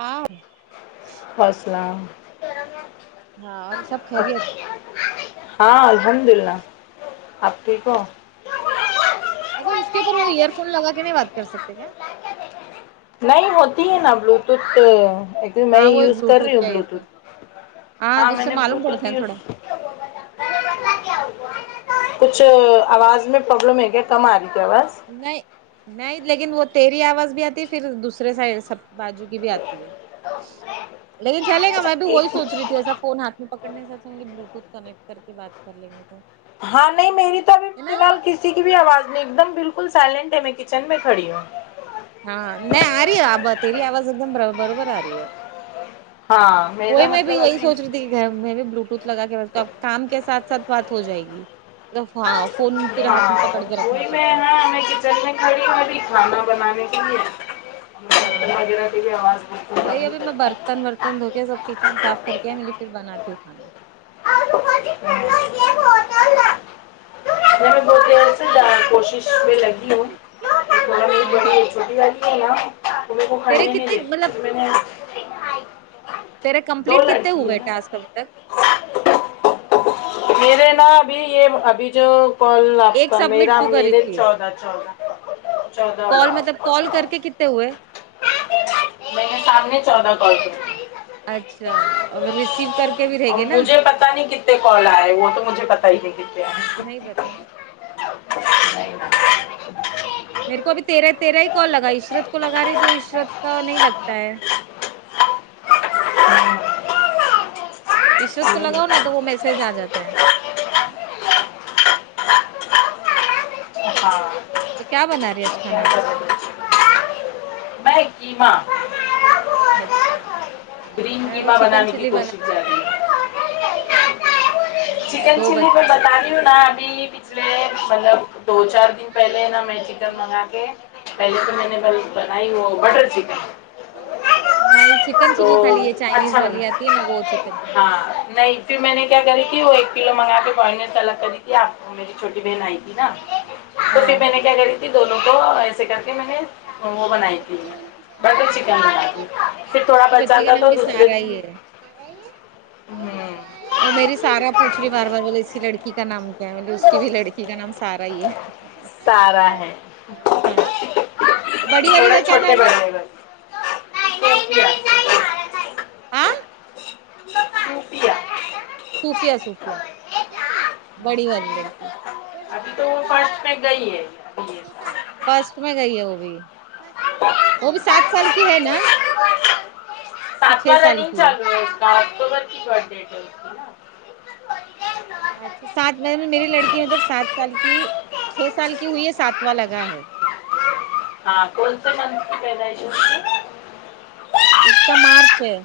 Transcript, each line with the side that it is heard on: right: ہاں
left: وسلام
right: ہاں اور سب خیریت
left: ہاں الحمد للہ آپ ٹھیک ہو
right: اچھا اسکے اوپر وہ ایئر فون لگا کے نہیں بات کر سکتے کیا
left: نہیں ہوتی ہے نا بلوٹوتھ پے میں
right: ہاں وہ
left: یوز کر رہی
right: بلوٹوتھ
left: ہوں
right: یا ایئر فون
left: بلوٹوتھ ہاں
right: تو اس
left: میں
right: سے
left: نے
right: معلوم
left: بلوٹوتھ
right: پڑتا ہے تھوڑا
left: یوز کچھ آواز میں پرابلم ہے کیا کم آری کیا آواز
right: نہیں نہیں لیکن وہ تیری آواز بھی آتی ہے پھر دوسرے سایڈ سب باجو کی بھی آتی ہے لیکن چلیگا
left: اچھا
right: مت وہی
left: ایک
right: سوچ رہی تھی ایسا فون ہاتھ میں پکڑنے سے اچھا بلوٹوتھ کنیکٹ کر کے بات کر لیں گے تو
left: ہاں نہیں میری تو ابھی
right: نا
left: فلحال کسی کی بھی آواز نہیں ایک دم بالکل سائلنٹ ہے میں کچن میں کھڈی ہوں
right: ہاں نہیں آ رہی ہے آبا تیرے آواز ایک دم برابر آ رہی ہے
left: ہاں
right: وہی
left: میرا
right: میں بھی
left: مطلب
right: یہی
left: ابھی
right: سوچ رہی گھر میں بھی بلوٹوتھ لگا کے رہے تو کام کے ساتھ ساتھ بات ہو جائے گی تو فا فون پھر ہاتھ میں
left: ہاں
right: پکڑ کے رکھنا
left: وہی
right: پڑتا
left: میں
right: ہے پھر
left: ہاں میں کچن میں کھڑی میں بھی کھانا بنانے کے
right: ہاں
left: لیے وغیرہ کے لیے
right: وہی ابھی میں برتن ورتن دھو کے سب کچن صاف کر کے میں پھر بناتی ہوں کھانا
left: [unintelligible] میں بہت دیر سے جا کوشش میں لگی ہوں تھوڑا
right: ا [unintelligible]
left: چولے کو کھڑنے نہیں دیتی پھر میں نے
right: تیرے
left: دو
right: کمپلیٹ کتے
left: لڑکی ہے
right: ہوئے
left: نا
right: ٹاسک ابھی تک
left: میرے نا ابھی یہ ابھی جو کال
right: ایک
left: لابتا
right: سبمٹ
left: میرا
right: تو کری
left: میرے
right: تھی
left: چودہ چودہ چودہ
right: کال مطلب کال کر کے کتنے ہوئے
left: میں نے شام میں چودہ کال کیا
right: اچھا اور وہ ریسیو کر کے بھی رہ گی نا
left: اتے کال آئے وہ تو مجھے پتہ ہی نہیں کتے آئے
right: نہیں پتہ اچھا میرے کو ابی تیرہ تیرہ ہی کال لگا عشرت کو لگا رہی تو عشرت کا نہیں لگتا ہے عشرت کو لگاؤ نا تو وہ میسج آجاتا ہے
left: ہاں
right: تو کیا بنا رہی ہے آج کھانا
left: میں کیما
right: اچھا
left: گرین
right: وہ
left: کیمہ
right: چکن
left: بنانے کی کوشش جاری ہے
right: ہاں ہے
left: چکن
right: دو
left: چلی پہ
right: بچہ ہے
left: بتا رہی نا ابھی پچھلے ملب دو چار دن پہلے نا میں چکن منگا کے پہلے تو میں نے بل آئی وہ بٹر چکن
right: نہیں چکن
left: تو
right: چللی کھالی یہ چائنیز
left: اچھا بنا
right: والی آتی ہے ن وہ چکن چللی
left: ہاں نہیں پھر میں نے کیا کری تھی وہ ایک کلو منگا کے بوینس الگ کری تھی آپ میری چھوٹی بہن آئی تھی نا تو پھر
right: ہاں
left: میں نے کیا کری تھی دونوں کو ایسے کر کے میں نے بنائی بٹر چکن بناتی پھر
right: اس
left: تھوڑا
right: کی
left: بچا
right: بچی کا
left: تھا
right: نام
left: تو
right: بھی
left: دوسرے
right: سارا
left: دن
right: ہی ہے
left: ہوں
right: وہ میری سارا پوچھ رہی بار بار بے اس کی لڑکی کا نام کیا ہے میں بولی اس کی بھی لڑکی کی کا نام سارا ہی ہے
left: سارا ہے
right: ہاں بڑی والی
left: تھوڑے
right: کا کیا
left: چھوٹے
right: نام ہے
left: بننے لگے
right: ہاں
left: روپیہ
right: صوفیہ صوفیہ بڑی والی لڑکی
left: ابھی تو وہ فرسٹ پہ گئی ہے ابھی یہ
right: فرسٹ میں گئی ہے وہ بھی
left: سب۔
right: وہ بھی سات سال کی ہے نا کے چھ سال کی ہے
left: اکٹوبر کی بڈ ڈیٹ ہیں اسکی نہ
right: اچھا سات میں میری لڑکی مطلب سات سال کی چھ سال کی ہوئی ہے ساتواں لگا ہے
left: ہاں کونسے منتھ کی پیداش اسکی
right: اس کا مارچ ہے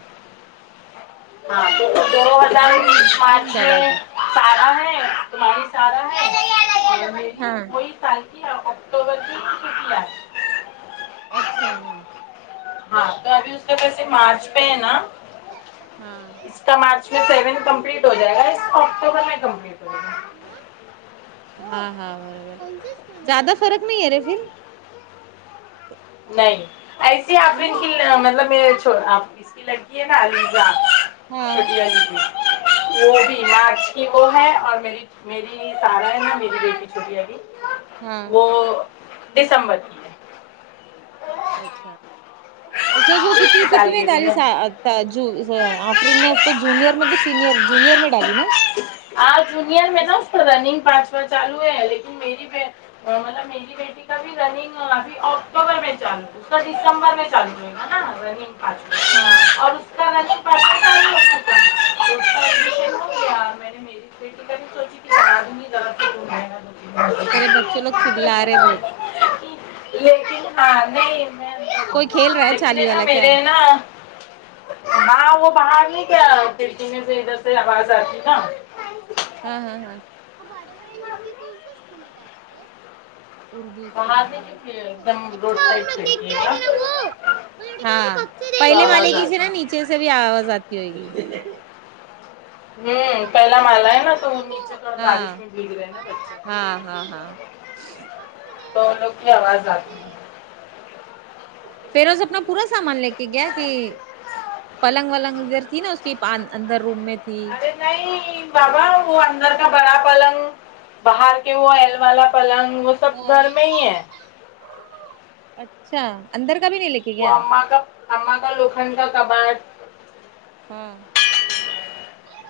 left: ہاں تو دو ہزار
right: بل
left: انیس مارچ
right: دم دبادی
left: سارا ہے تماری سارہ ہے وہ میری
right: ہاں
left: وہی سال کی اکٹوبر کی سوشیلا ہے
right: اچھا ہاں
left: ہاں تو ابھی اس کا پیسے مارچ پہ ہے نا
right: ہاں
left: اس کا مارچ میں سیونتھ کمپلیٹ ہو جائے گا اس اکتوبر میں کمپلیٹ ہوائے
right: ہاں ہاں برابر زیادہ فرق نہیں ہے رے پھر
left: نہیں ایسی ہی
right: ہے
left: آپ نے ان
right: نا
left: کی مطلب اس کی لڑکی ہے نا علیزا
right: ہاں
left: شکہ جی وہ بھی مارچ کی وہ ہے اور میری میری سارا ہے نا میری بیٹی چھٹی والی
right: ہاں
left: وہ دسمبر کی ہے
right: اچھا اس
left: ایک ہی سال
right: کتنی میں
left: کے دونوں
right: دالی آفرین نے اس کو جونئر میں سینئر جونئر میں ڈالی نا
left: آ جونئر میں
right: اس
left: نا رننگ پاس چالو ہے ہے لیکن میری مطلب میری بیٹی کا بھی رننگ کافی آف اکتوبر میں چالو ہے تو دسمبر میں چالو رہے گا نا رننگ پچ
right: ہاں
left: اور اس [inaudible] [inaudible] دو تین
right: تیرے بچے لوگ چلا رہے بہت
left: مہینے لیکن ہاں نہیں میں
right: کوئی کھیل رہا ہے
left: لیکن
right: چالی
left: نہ
right: والا کیا
left: میرے نا ہاں وہ باہر نہیں گیا کھڑکی میں سے ادھر سے آواز آتی نا
right: ہاں ہاں ہاں لک اردو اسکول
left: وہاں
right: میں
left: ایک دم روڈ سائڈ پھینک یہ گا
right: وہ ہاں پہلے مالے کی سے نا
left: ہوں
right: نیچے سے بھی آواز آتی ہوئے گی
left: ہوں پہلا مالا ہے نا تو وہ نیچے کی
right: ہاں
left: بارش میں بھیگ رہے نا
right: ہاں ہاں ہاں
left: بچے تو لوگ کی آواز آتی ہے
right: پھر اس اپنا پورا سامان لے کے گیا کہ پلنگ ولنگ ادھر تھی نا اس کی اندر روم میں تھی
left: نہیں بابا وہ اندر کا بڑا پلنگ باہر کے وہ ایل والا پلنگ سب
right: ہاں
left: گھر میں ہی ہے
right: اچھا اندر کا بھی نہیں لکھ
left: وہ اما کا اما کا لوکھن کا کبار
right: ہاں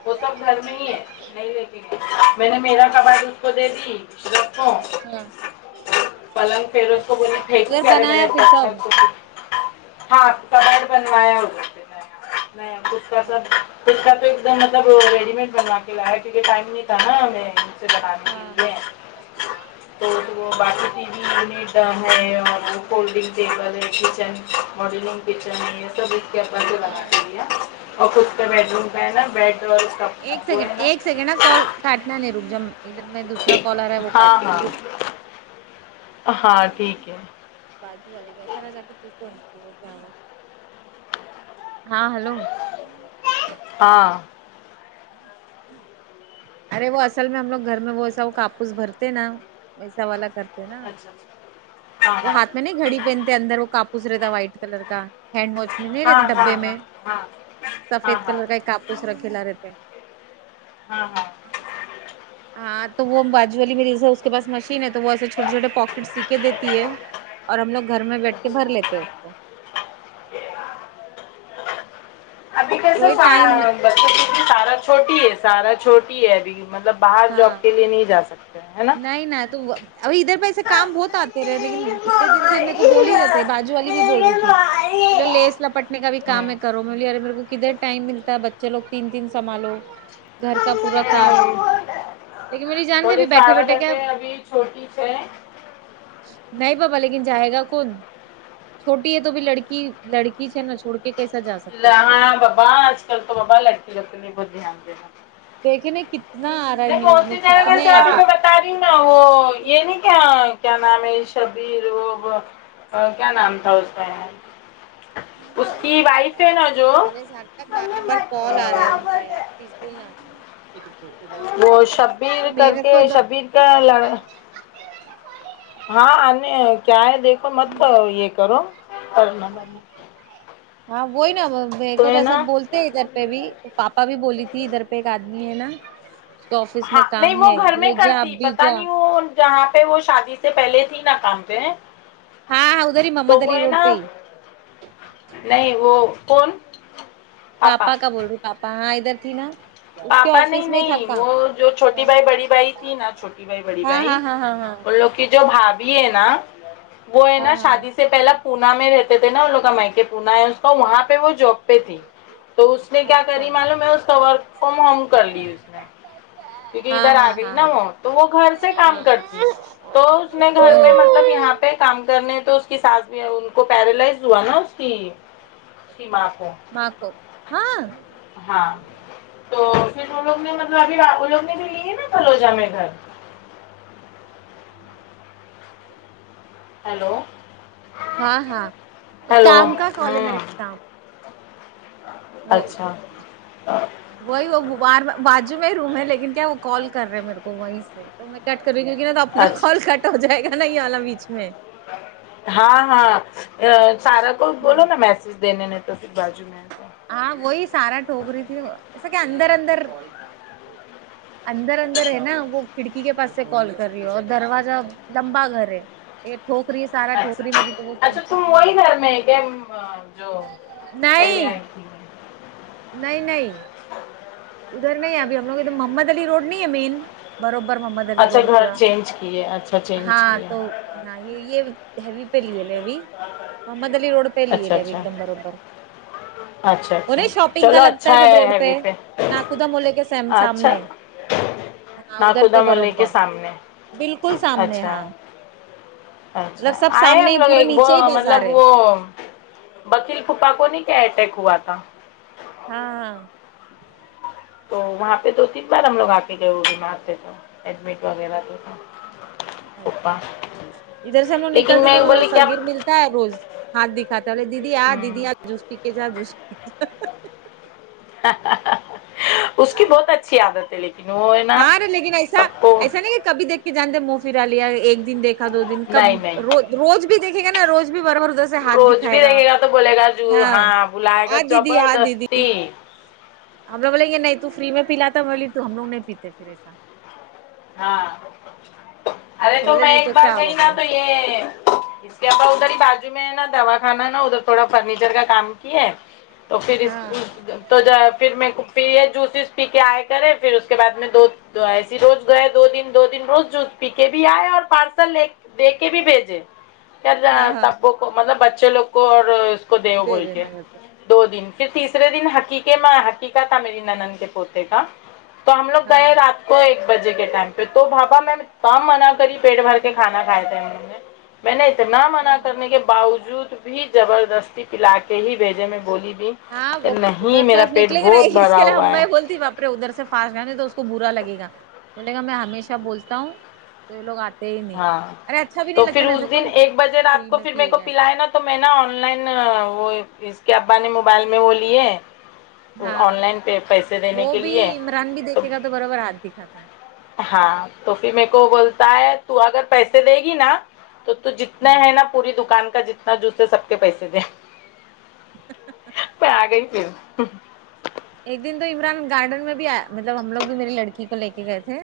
left: وہ سب گھر میں ہی ہے نہیں لے میں نے میرا کباڑ اس کو دے دی اشرف کو
right: ہاں
left: پلنگ پھر اس کو
right: اچھا
left: بولی پھینکو
right: ادھر
left: کیا رہے میرے
right: بنایا پھر
left: اچھا
right: سب
left: کچھ ہاں
right: ہاں
left: [unintelligible] ا مطلب ریڈی مڈ بنوا کے لایا کیونکہ ٹائم نہیں تھا نا ہم
right: ہاں
left: [unintelligible] تو باقی ٹی وی یونٹ ہے اور کولڈ ڈنگ ٹیبل ہے کچن ماڈلنگ کچن میں یہ سب اس کے اوپر سے لگا
right: ہاں
left: کے دیا اور خود کا بیڈ روم کا ہے نا بیڈ اور کا
right: ایک
left: وہ
right: سیکنڈ
left: ہے
right: ایک سیکنڈ نا کال کاٹنا نہیں رک جب ادھر میں دوسرا کال ارہا ہے وہ کاٹ
left: ہاں ہاں
right: رک
left: ہاں ٹھیک ہے
right: بازی والی گسارا جا کے پوچھ تو وہ کیا ہوا ہاں ہیلو
left: ہاں
right: ارے وہ اصل میں ہم لگ گھر میں وہ ایسا وہ کاپوس بھرتے نا ویسا والا کرتے ا
left: اچھا اچھا، ہاں
right: وہ ہاتھ میں نہیں گھڑی پہنتے اندر وہ کاپوس رہتا وائٹ کلر کا ہینڈ واچ میں نہیں
left: ہاں
right: رہتے
left: ہاں
right: ڈبے
left: ہاں
right: میں
left: ہاں ہاں ہاں
right: سفید
left: ہاں
right: کلر کا ایک کاپوس رکھے لا رہتے
left: ہاں ہاں
right: ہاں تو وہ باجو والی میریز اس کے پاس مشین ہے تو وہ ایسے چھوٹے چھوٹے پواکٹ سیکھ کے دیتی ہے اور ہم لوگ گھر میں بیٹھ کے بھر
left: اچھا
right: لیتے ہیں اس کو
left: ابھی کیسے
right: تو یہ ٹائم
left: کی سارا چھوٹی ہے سارا چھوٹی ہے ابھی مطلب باہر جاب
right: ہاں
left: کے لیے نہیں جا سکتے ہے نا
right: نہیں ن تو اب ادھر پہ ایسے کام بہت آتے رہے لیکن اتنے دن سے میر کو بول ہی رہے تھے باجو والی بھی بول رہی تھی لیس لپٹنے کا بھی کام ہے کرو مے میرے کو کدھر ٹائم ملتا ہے بچے لو تین تین سمھالو گھر کا پورا کام لیکن مے جانتے
left: تھوڑی
right: بھی بیٹھے
left: سارا
right: بیٹھے کیا
left: جیسے ابھی چھوٹی ہے
right: نہیں بابا لیکن جائے گا کون چھوٹی ہے تو بھی لڑکی لڑکی ہے نا چھوڑ کے کیسا جا سکتا ہے
left: لا
right: اس کو
left: ہاں بابا آج کل تو بابا لڑکی لکوں نے بہت دھیان دینا
right: دیکھے نے کن
left: نہیں کون سی جگہ جیسے ابھی میں بتا رہی ہوں نا وہ یہ نہیں کیا کیا نام ہے یہ شبیر وہ کیا نام تھا اس کا یہ اس کی وائف ہے نا جو
right: ارے پسکول نا توھوک
left: وہ شبیر کر کے شبیر کیا لڑ ہاں کیا ہے دیکھو مت یہ کرو اور
right: ہاں وہی نا مے کو تو
left: ہے
right: ایسا
left: نا
right: بول نے ادھر پہ بھی پاپا بھی بولی تھی ادھر پہ ایک آدمی ہے نا اس کے آفس
left: ہاں
right: میں
left: نہیں
right: کام
left: وہ
right: ہے
left: گھر
right: بولے
left: میں
right: جا
left: کرتی
right: ابھی
left: پتا
right: جا
left: نہیں وہ جہاں پہ وہ شادی سے پہلے تھی نا کام پہ
right: ہاں ہاں ادھر ہی
left: تو
right: محمد
left: وہ
right: علی
left: ہے
right: روڈ
left: نا
right: پہ ہی
left: نہیں وہ کون
right: پاپا کا بول ریوں پاپا ہاں ادھر تھی نا اس کے
left: پاپا نہیں
right: آفس میں ہی تھا
left: نہیں
right: کام
left: وہ جو چھوٹی بھائی بڑی بھائی تھی نا چھوٹی بھائی بڑی
right: ہاں
left: بھائی
right: ہاں ہاں ہاں ہاں
left: ان لوگ کہ جو بھابھی ہے نا وہ ہے نا
right: ہاں
left: شادی
right: ہاں
left: اسے پہلا پونا میں رہتے تھے نا ان لوگ کا مائکے پونا ہے اس کا وہاں پہ وہ جاب پہ تھی تو اس نے کیا کری
right: اچھا
left: معلوم ہے اس کا ورک فرم ہوم کر لی اس نے کیونکہ
right: ہاں
left: ادھر آ
right: ہاں
left: گئی نا
right: ہاں
left: وہ تو وہ گھر سے کام
right: ہاں
left: کرتی تو اس نے گھر
right: ہاں
left: میں مطلب یہاں پہ کام کرنے تو اس کی ساس بھی ان کو پیرالائز ہوا نا اس کی اسکی ماں کو
right: ماں کو ہاں
left: ہاں تو پھر وہ لوگ نے مطلب ابھی وہ لوگ نے بھی لی ہے نا فلوجہ میں گھر ہیلو
right: ہاں ہاں
left: ہیلو
right: کام کا کال ہے
left: ہوں
right: میرے کام وہ
left: اچھا
right: وہی وہ بارا باجو میں ہی روم ہے لیکن کیا وہ کال کر رہے ہیں میرے کو وہیں سے تو میں کٹ کر رہی کیونکہ نا تو اپنا کال
left: اچھا
right: کٹ ہو جائے گا نا یہ والا بیچ میں
left: ہاں ہاں آ سارا کو بولو
right: وہی
left: نا میسج دینے نے رفیق باجو میں ہے
right: ہاں وہی سارا ٹھوک رہی تھی ایسا کہ اندر اندر اندر اندر ہے نا وہ کھڑکی کے پاس سے کال کر رہی ہو اور دروازہ لمبا گھر ہے یہ ٹھوکری ہے سارا
left: اچھا
right: ٹھوکری میری تو وہ
left: اچھا
right: سنتی
left: تم وہی
right: نہیں
left: گھر میں ہے کہ امم جو پہلے
right: نہیں
left: آئی تھی
right: نہیں نہیں ادھر نہیں ہے ابھی ہم لوگ ادھر محمد علی روڈ نہیں ہے مین بروبر محمد علی
left: اچھا
right: روڈ
left: گھر
right: پورا
left: چینج کیے اچھا چینج
right: ہاں
left: کیے
right: تو ہاں یہ یہ ہیوی پہ لیے لےوی محمد علی روڈ پہ لیے
left: اچھا
right: ڈےوی
left: اچھا
right: کے بروبر
left: اچھا
right: وہ
left: اچھا
right: نہیں
left: اچھا
right: شاپنگ کا
left: چلو
right: لگتا
left: اچھا
right: ہے سب روڈ پہ
left: ہیوی
right: نا خدا مولے کے سیم
left: اچھا
right: سامنے ہاں ادھر پہ
left: ناخدا ملے کے
right: بروبر
left: سامنے
right: بالکل سامنے
left: اچھا
right: ہاں
left: اچھا
right: مطلب سب
left: آئے ہیں ہم
right: سامنے
left: لوگ
right: پورے
left: ایک وہ
right: نیچے ہی
left: مطلب
right: بازار ہے
left: وہ وکیل پھپا کو نہیں کیا اٹیک ہوا تھا
right: ہاں ہاں
left: تو وہاں پہ دو تین بار ہم لوگ آ کے گئے ہوئے بیمار تھے ایڈمٹ وغیرہ تو تھا پھپا
right: ادھر سے ہم لوگ
left: لیکن
right: نکلتے تو
left: میں
right: ادھر
left: بولی
right: سے
left: کیا
right: سگیر ملتا ہے روز ہاتھ دکھاتا دیدی آ
left: ہوں
right: دیدی آ جوس پی کے جا جوس پی کے جا
left: اس کی بہت اچھی عادت ہے لیکن وہ ہے نا
right: ہاں ارے لیکن ایسا
left: سب کو
right: ایسا کہ کبھی دیکت جانتے منہ فرا لیا ایک دن دیکھا دو دن کب
left: نہیں نہیں
right: رو روز بھی دیکھے گا نا روز بھی بروبر دس سے ہاتھ
left: روز
right: دکھائے
left: بھی
right: گا
left: رہے تو بولے گا جو
right: ہاں
left: بلائے گا
right: آ دیدی آ دیدی
left: زبردستی
right: ہم لوگ بولے یہ نہیں تو فری میں پیلا تا بولی تو ہم لوگ نہیں پیتے پھر ایسا
left: ہاں ارے تو
right: بولے
left: میں
right: نہیں
left: ایک بار
right: کیا
left: گئی
right: ہوا
left: نا
right: بولے
left: تو زیادہ ادھر ہی بازو میں ہے نا دوا خانا نا ادھر تھوڑا فرنیچر کا کام کی ہے تو پھر اس
right: ہاں
left: تو جو ہے پھر میں پھر یہ جوسز پی کے آئے کرے پھر اس کے بعد میں دو ایسی روز جو ہے دو دن دو دن روز جوس پی کے بھی آئے اور پارسل لے دے کے بھی بھیجے ا
right: ہاں ہاں
left: جاتبو کو مطلب بچے لوگ کو اور اس کو دیو
right: دے
left: بول کے
right: دینا گھر پہ
left: دو دن پھر تیسرے دن حقیقے میں حقیقہ تھا میری نند کے پوتے کا تو ہم لوگ
right: ہاں
left: گئے رات کو ایک ایک بجے کے ٹائم پہ پیٹ بھر کے کھانا کھایا تھا میں نے اتنا منع
right: ہاں
left: کرنے کے باوجود بھی زبردستی پلا کے ہی بھیجے میں بولی بھی
right: ہاں
left: کہ
right: وہ
left: نہیں
right: ادھر
left: میرا
right: طرف
left: پیٹ
right: نکلیں گے
left: بہت
right: نہیں اس
left: بھرا
right: کے لیے
left: ہوا
right: ہم
left: ہے
right: بائی بولتی باپ ادھر سے فاس گئے نہیں تو اس کو برا لگے گا بولے گا میں ہمیشہ بولتا ہوں یہ لوگ آتے ہی نہیں
left: ہاں
right: ارے اچھا بھی نہیں
left: تو
right: لگتا
left: پھر
right: نا ایسا
left: اس دن
right: کون سی
left: ایک بجے رات
right: فری
left: کو
right: میں
left: پھر میرے
right: پیے
left: کو
right: گا ایسا
left: پلائے نا تو میں نا آن لائن وہ اس کے ابا نے موبائل میں وہ لیے ہیں آن لائن پہ پیسے دینے کے لیے
right: رن بھی دیکھے گا تو برابر ہاتھ دکھاتا
left: ہاں تو پھر میکو بولتا ہے تو اگر پیسے دے گی نا تو تو جتنا
right: ہاں
left: ہے نا پوری دکان کا جتنا جوس ہے سب کے پیسے دے پہ آگئی پھر
right: ایک دن تو عمران گارڈن میں بھی آیا مطلب ہم لوگ بھی میری لڑکی کو لے کے گئے تھے